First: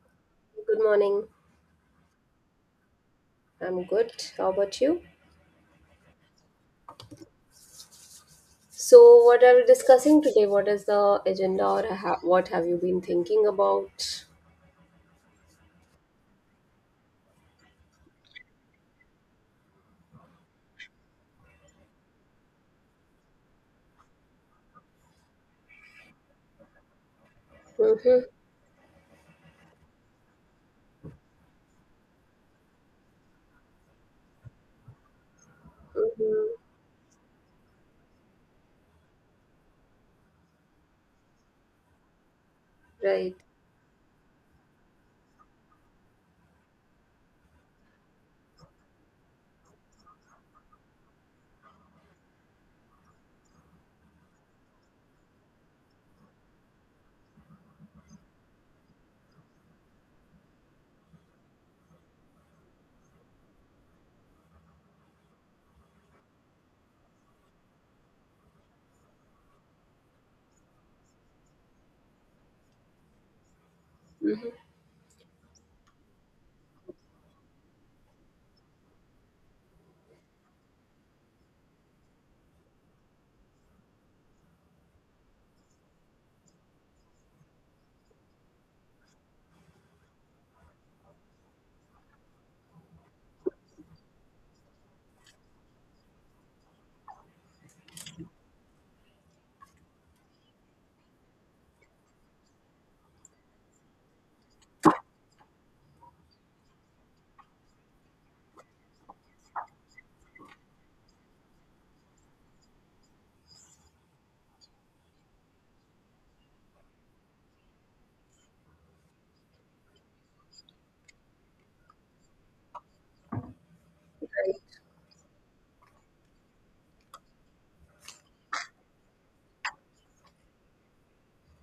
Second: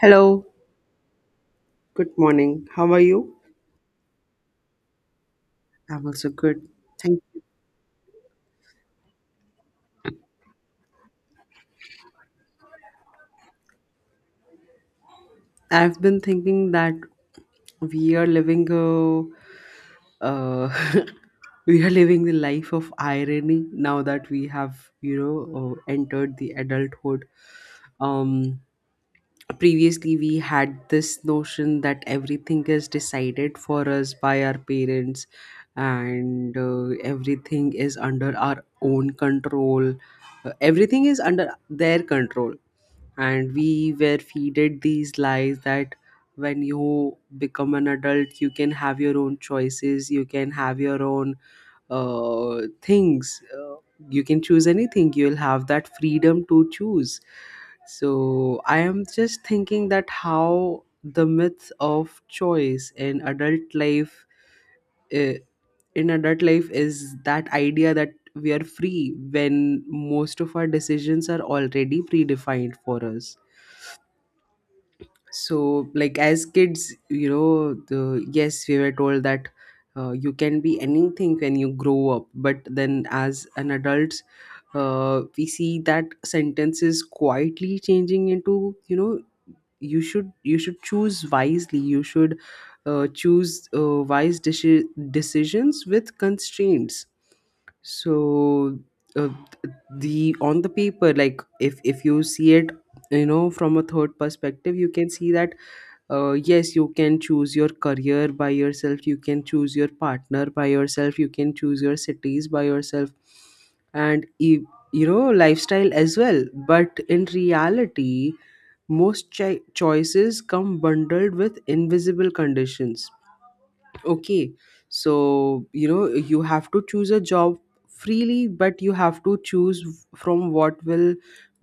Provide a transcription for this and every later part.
Hello, Good morning. good morning. How are you? I'm good. How about you? I'm also good. Thank you. So, what are we discussing today? What is the agenda, or what have you been thinking about? I've been thinking that we are living a we are living the life of irony now that we have entered the adulthood. Mm-hmm. Um, previously we had this notion that everything is decided for us by our parents and Mm-hmm. Everything is under our own control. Everything is under their control, Right. and we were feeded these lies that when you become an adult you can have your own choices, you can have your own things. You can choose anything, you'll have that freedom to choose. So I am just thinking that how the myth of choice in uh, adult life is that idea that we are free when most of our decisions are already predefined for us. Mm-hmm. So, like, as kids, yes, we were told that you can be anything when you grow up, but then as an adult we see that sentences quietly changing into, you should choose wisely. You should choose wise decisions with constraints. So uh, the On the paper, like, if you see it, from a third perspective, you can see that yes, you can choose your career by yourself, you can choose your partner by yourself, you can choose your cities by yourself, and lifestyle as well. But in reality, most choices come bundled with invisible conditions. Okay. Right. So, you have to choose a job freely, but you have to choose from what will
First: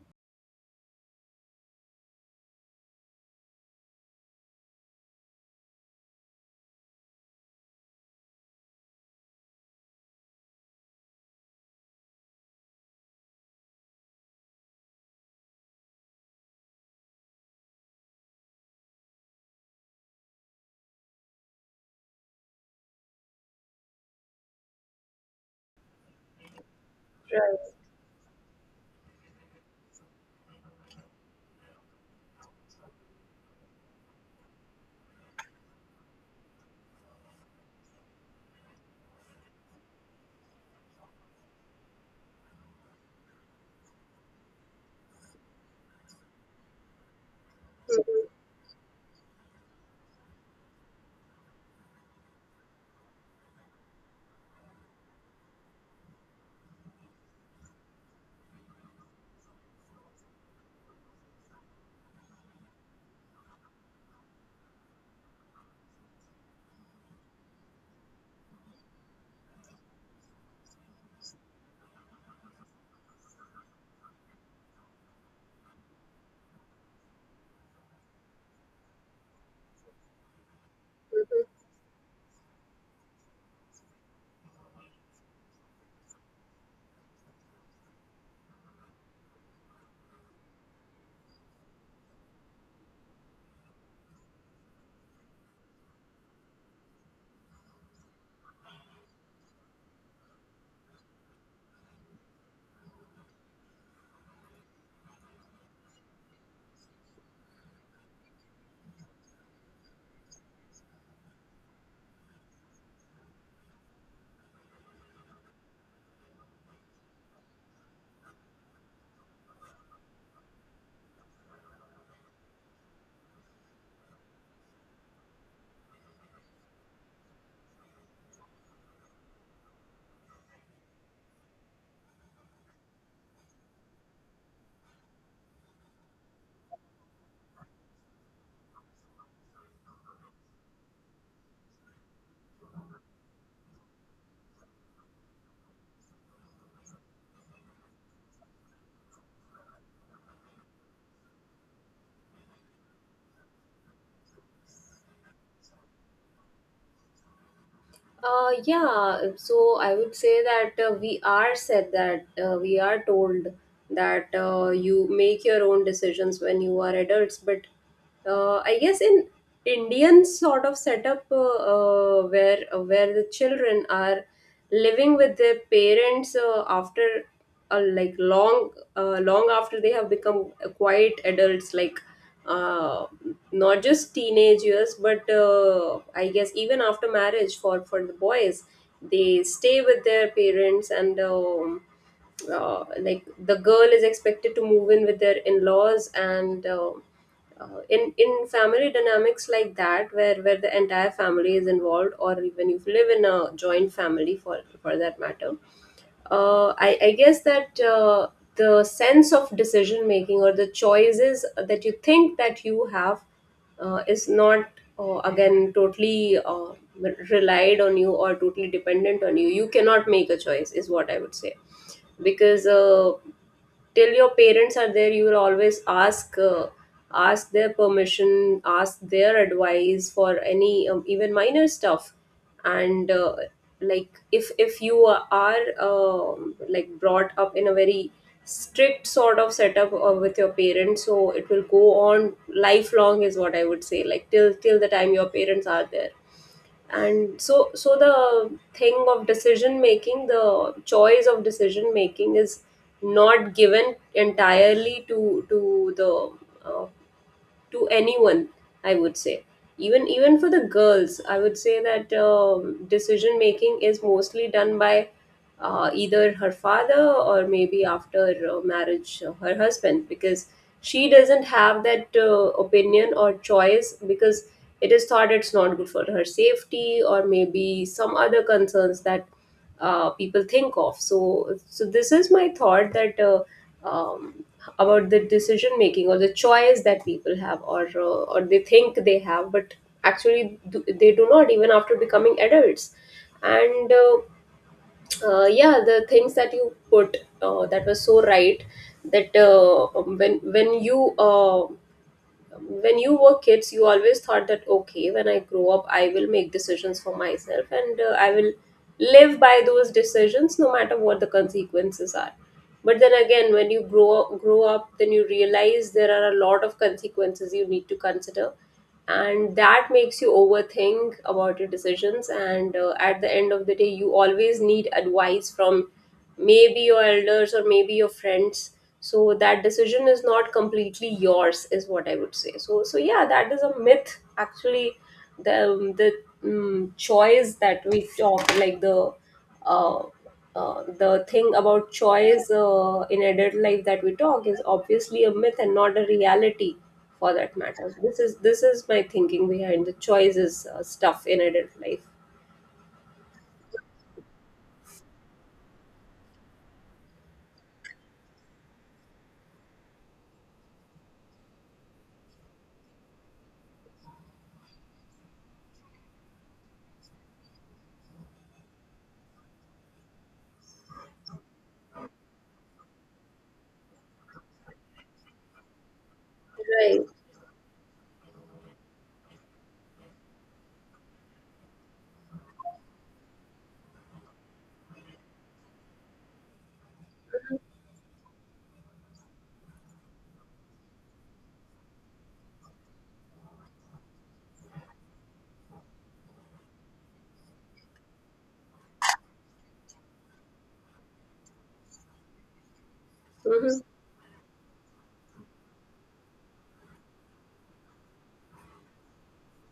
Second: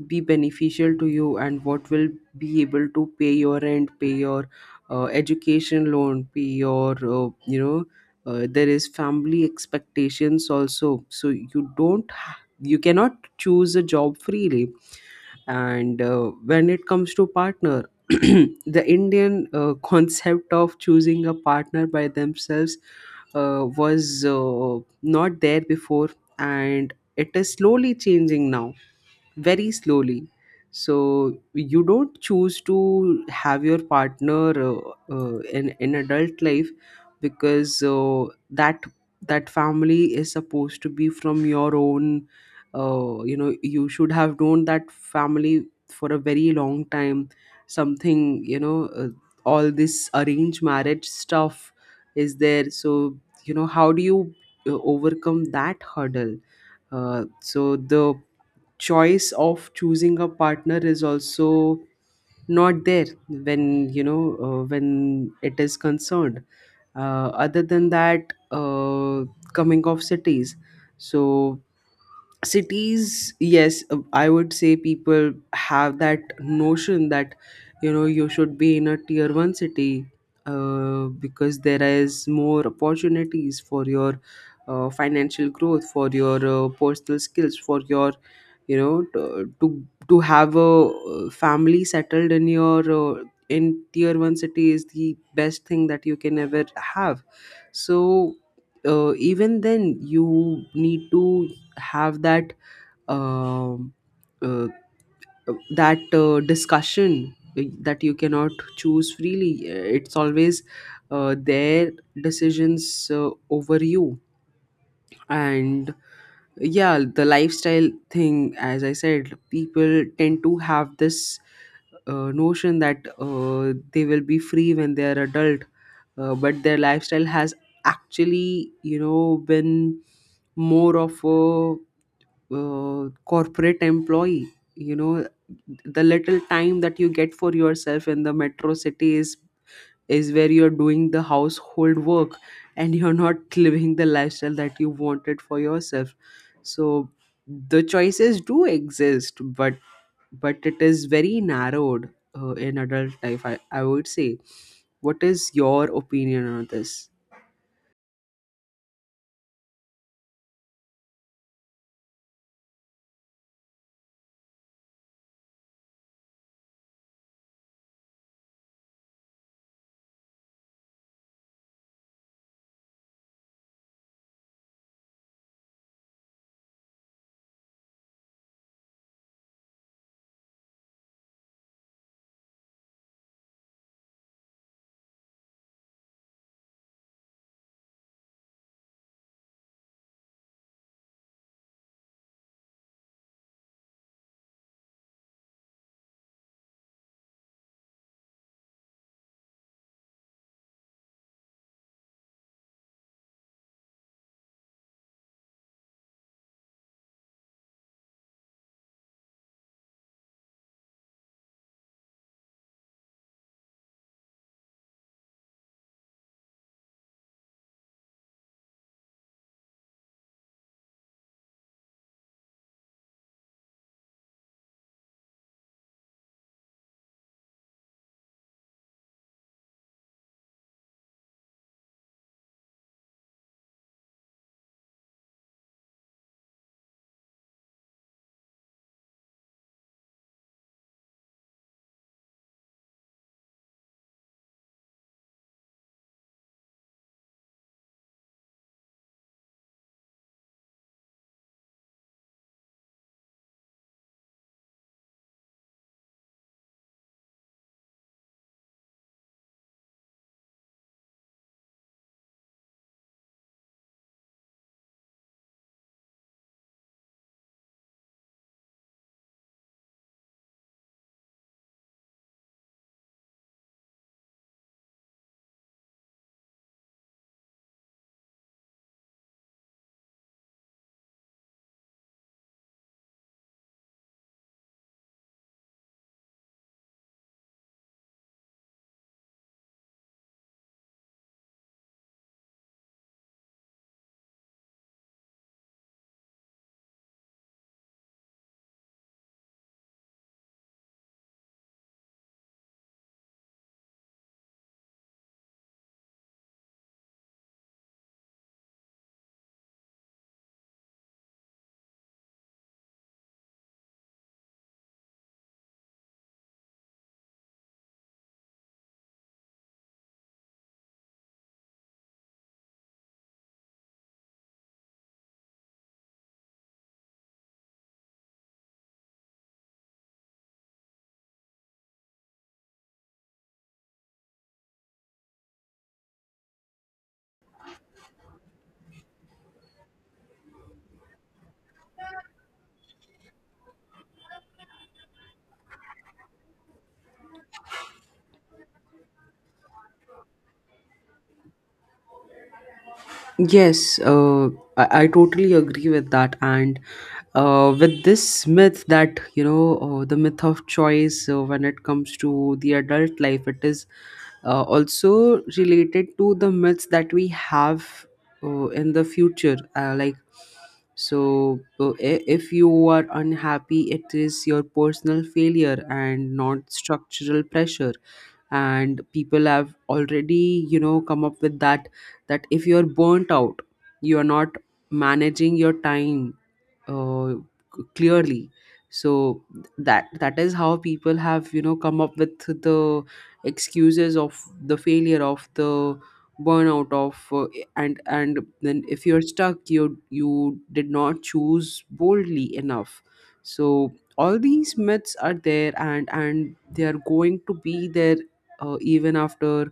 be beneficial to you and what will be able to pay your rent, pay your education loan, pay your, there is family expectations also. So, you don't, ha- you cannot choose a job freely. And when it comes to partner, the Indian concept of choosing a partner by themselves was not there before, and it is Right. slowly changing now, very slowly. So you don't choose to have your partner in adult life, because that family is supposed to be from your own. You should have known that family for a very long time, Mm-hmm. something, all this arranged marriage stuff is there. So, how do you overcome that hurdle? So the choice of choosing a partner is also not there when you know when it is concerned. Other than that, coming of cities. So cities, yes, I would say people have that notion that you should be in a tier 1 city, because Mm-hmm. there is more opportunities for your financial growth, for your personal skills, for your, you know to to, to have a family settled in your uh, in tier 1 city is the best thing that you can ever have. So even then, you need to have um uh, that discussion, that you cannot choose freely. It's always their decisions over you. And, yeah, the lifestyle thing, as I said, people tend to have this notion that they will be free when they are adult, but their lifestyle has actually, been more of a corporate employee. you know the little time that you get for yourself in the metro city is where you're doing the household work, and you're not living the lifestyle that you wanted for yourself. So the choices do exist, but it is very narrowed in adult life, I would say. What is your opinion on this? Yeah, so I would say that we are said that we are told that you make your own decisions when you are adults, but I guess in Indian sort of setup, where the children are living with their parents after like long, long after they have become quite adults, like, uh, not just teenage years, but I guess even after marriage for the boys, they stay with their parents, and like the girl is expected to move in with their in laws, and in family dynamics like that, where the entire family is involved, or even if you live in a joint family for that matter, I guess that the sense of decision making or the choices that you think that you have is not, again totally, relied on you or totally dependent on you. You cannot make a choice is what I would say, because till your parents are there you will always ask, ask their permission, ask their advice for any even minor stuff. And like if you are, like brought up in a very strict sort of setup with your parents, so it will go on lifelong is what I would say, like till the time your parents are there. And so the thing of decision making, the choice of decision making, is not given entirely to the, to anyone, I would say. Even for the girls I would say that, decision making is mostly done by either her father or maybe after marriage her husband, because she doesn't have that opinion or choice, because it is thought it's not good for her safety or maybe some other concerns that people think of. So this is my thought that, um, about the decision making or the choice that people have, or they think they have but actually do, they do not, even after becoming adults. And yeah, the things that you put, that was so right. That when when you were kids you always thought that okay, when I grow up I will make decisions for myself, and I will live by those decisions no matter what the consequences are. But then again, when you grow up, grow up, then you realize there are a lot of consequences you need to consider, and that makes you overthink about your decisions. And at the end of the day you always need advice from maybe your elders or maybe your friends, so that decision is not completely yours is what I would say. So yeah, that is a myth actually. The choice that we talk, like the, uh, the thing about choice in adult life that we talk, is obviously a myth and not a reality for that matter. This is my thinking behind the choices stuff in adult life. Yes, I totally agree with that. And with this myth, that the myth of choice, when it comes to the adult life, it is also related to the myths that we have in the future, like, so if you are unhappy, it is your personal failure and not Right. structural pressure. And people have already, come up with that, that if you're burnt out, you are not managing your time, uh, clearly. So that is how people have, come up with the excuses of the failure of the burnout of and then if you're stuck, you did not choose boldly enough. Mm-hmm. So all these myths are there, and they are going to be there, uh, even after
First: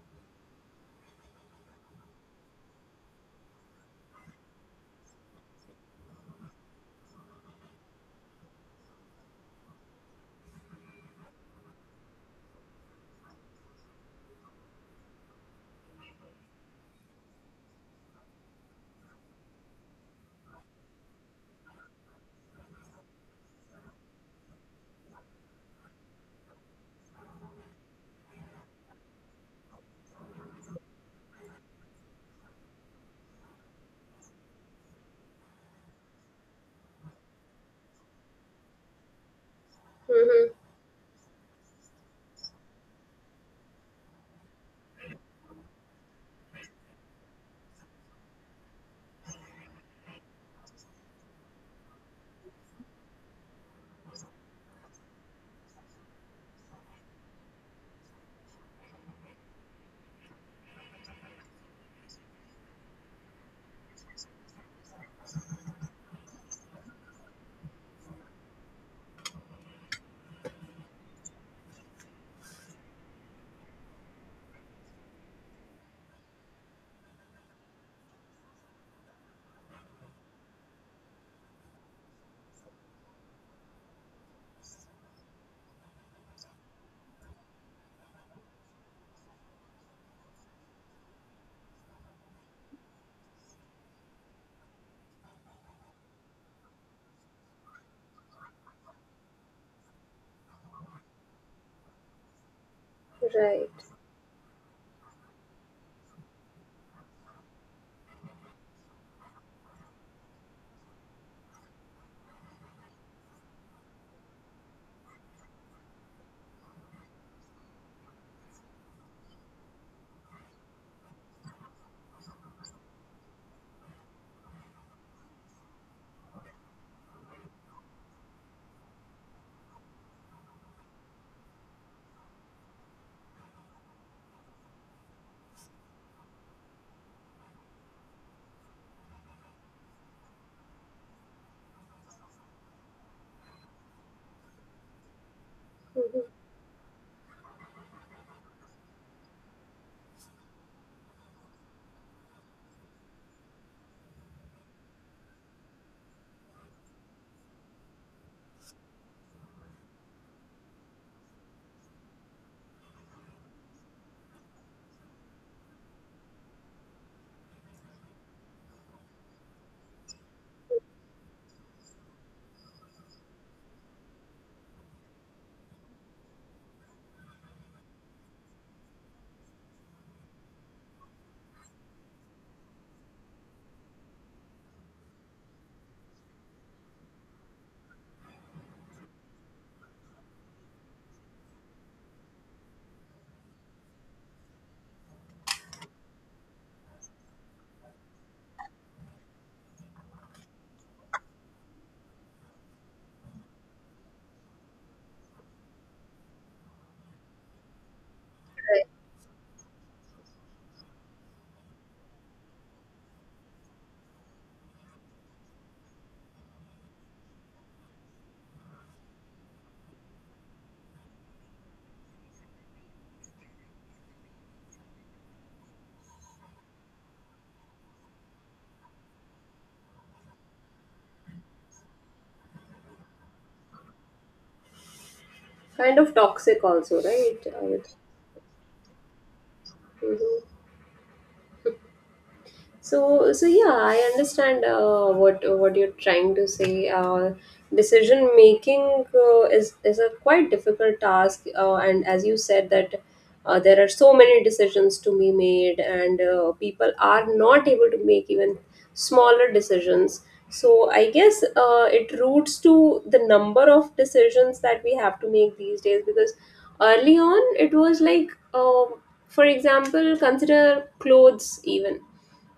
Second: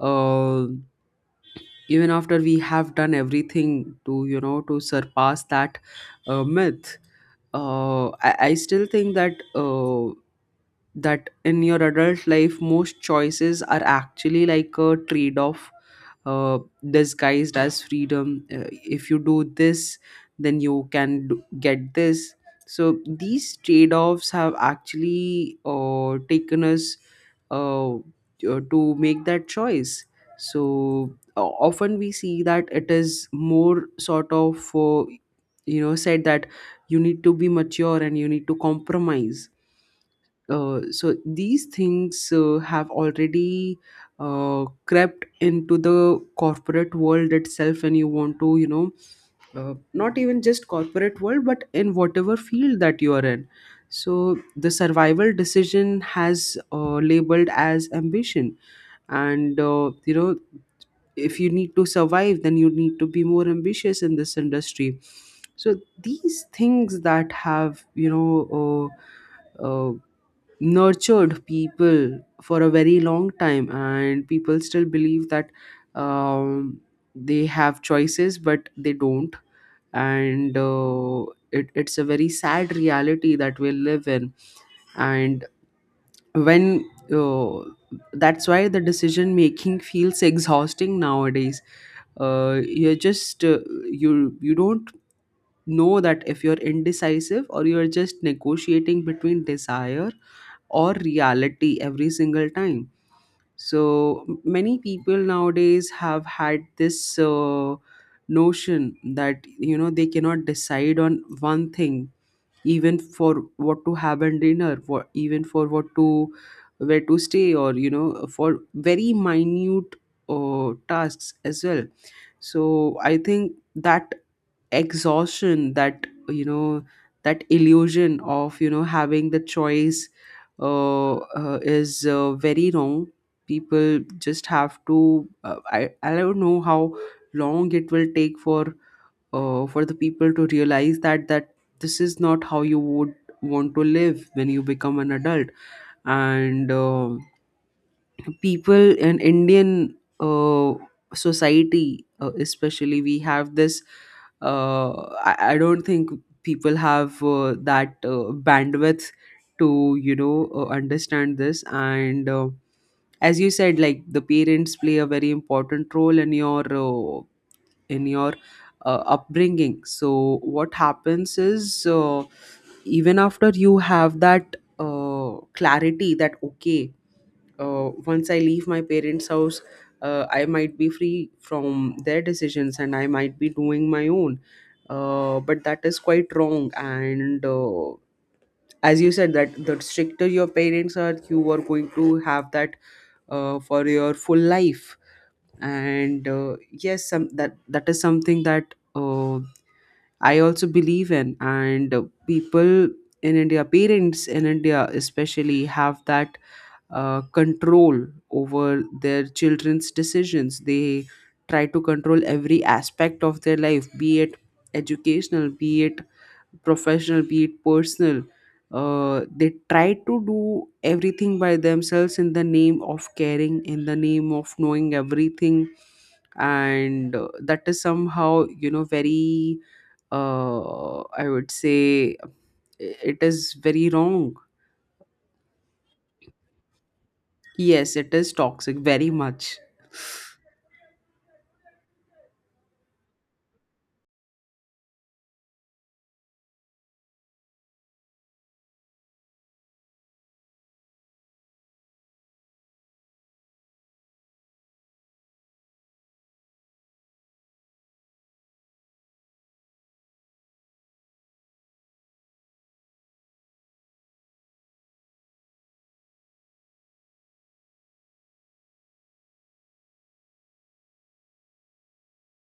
uh, even after we have done everything to surpass that myth. I still think that, in your adult life, most choices are actually like a trade-off, uh, disguised as freedom. If you do this, then you can get this. So these trade offs have actually taken us uh, uh, to make that choice. So often we see that it is more sort of, said that you need to be mature and you need to compromise. Mm-hmm. So these things have already crept into the corporate world itself, and you want to, not even just corporate world, but in whatever field that you are in. So the survival decision has labeled as ambition. And if you need to survive, then you need to be more ambitious in this industry. So these things that have, uh, uh, nurtured people for a very long time. And people still believe that um, they have choices, but they don't. And it's a very sad reality that we live in. And when uh, that's why the decision making feels exhausting nowadays. You're just, you don't know that if you're indecisive or you're just negotiating between desire or reality every single time. Right. So many people nowadays have had this notion that they cannot decide on one thing, even for what to have in dinner, for even for what to where to stay, or for very minute tasks as well. So I think that exhaustion, that illusion of having the choice is, very wrong. People just have to, I don't know how long it will take for the people to realize that this is not how you would want to live when you become an adult. Mm-hmm. And people in Indian society, especially, we have this. Uh, I don't think people have that bandwidth to understand this. And as you said, like, the parents play a very important role in your upbringing. So what happens is, even after you have that clarity that, okay, once I leave my parents' house, I might be free from their decisions and I might be doing my own. But that is quite wrong. And as you said, that the stricter your parents are, you are going to have that for your full life. And yes, that is something that I also believe in. And people in India, parents in India especially, have that control over their children's decisions. They try to control every aspect of their life, be it educational, be it professional, be it personal. They try to do everything by themselves in the name of caring, in the name of knowing everything. And that is somehow, very, I would say, it is very wrong. Kind of toxic also, right? I would. Yes, it is toxic, very much. Hmm. So, so yeah, I understand what you're trying to say. Decision making is a quite difficult task, and as you said that there are so many decisions to be made, and people are not able to make even smaller decisions. So I guess it roots to the number of decisions that we have to make these days, because early on it was like, for example, consider clothes. Even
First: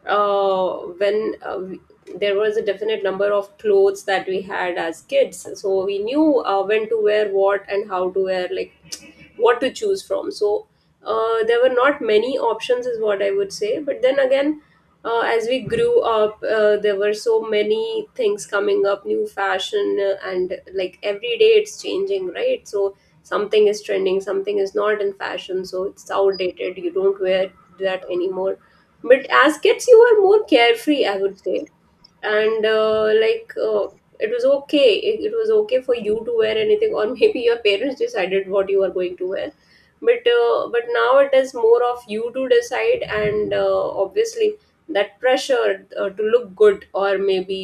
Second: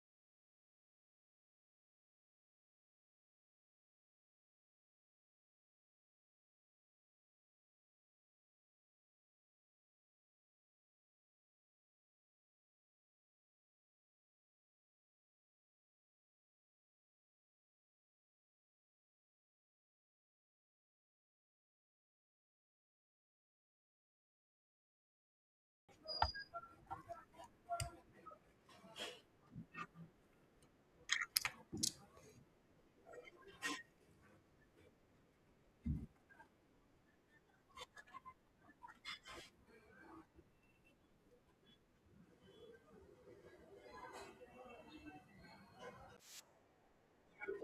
uh, when uh, we- there was a definite number of clothes that we had as kids, so we knew when to wear what and how to wear, like what to choose from. So there were not many options is what I would say. But then again, as we grew up there were so many things coming up, new fashion, and like every day it's changing, right? So something is trending, something is not in fashion, so it's outdated, you don't wear that anymore. But as kids, you were more carefree, I would say. And it was okay, it was okay for you to wear anything, or maybe your parents decided what you are going to wear. But but now it is more of you to decide, and obviously that pressure to look good, or maybe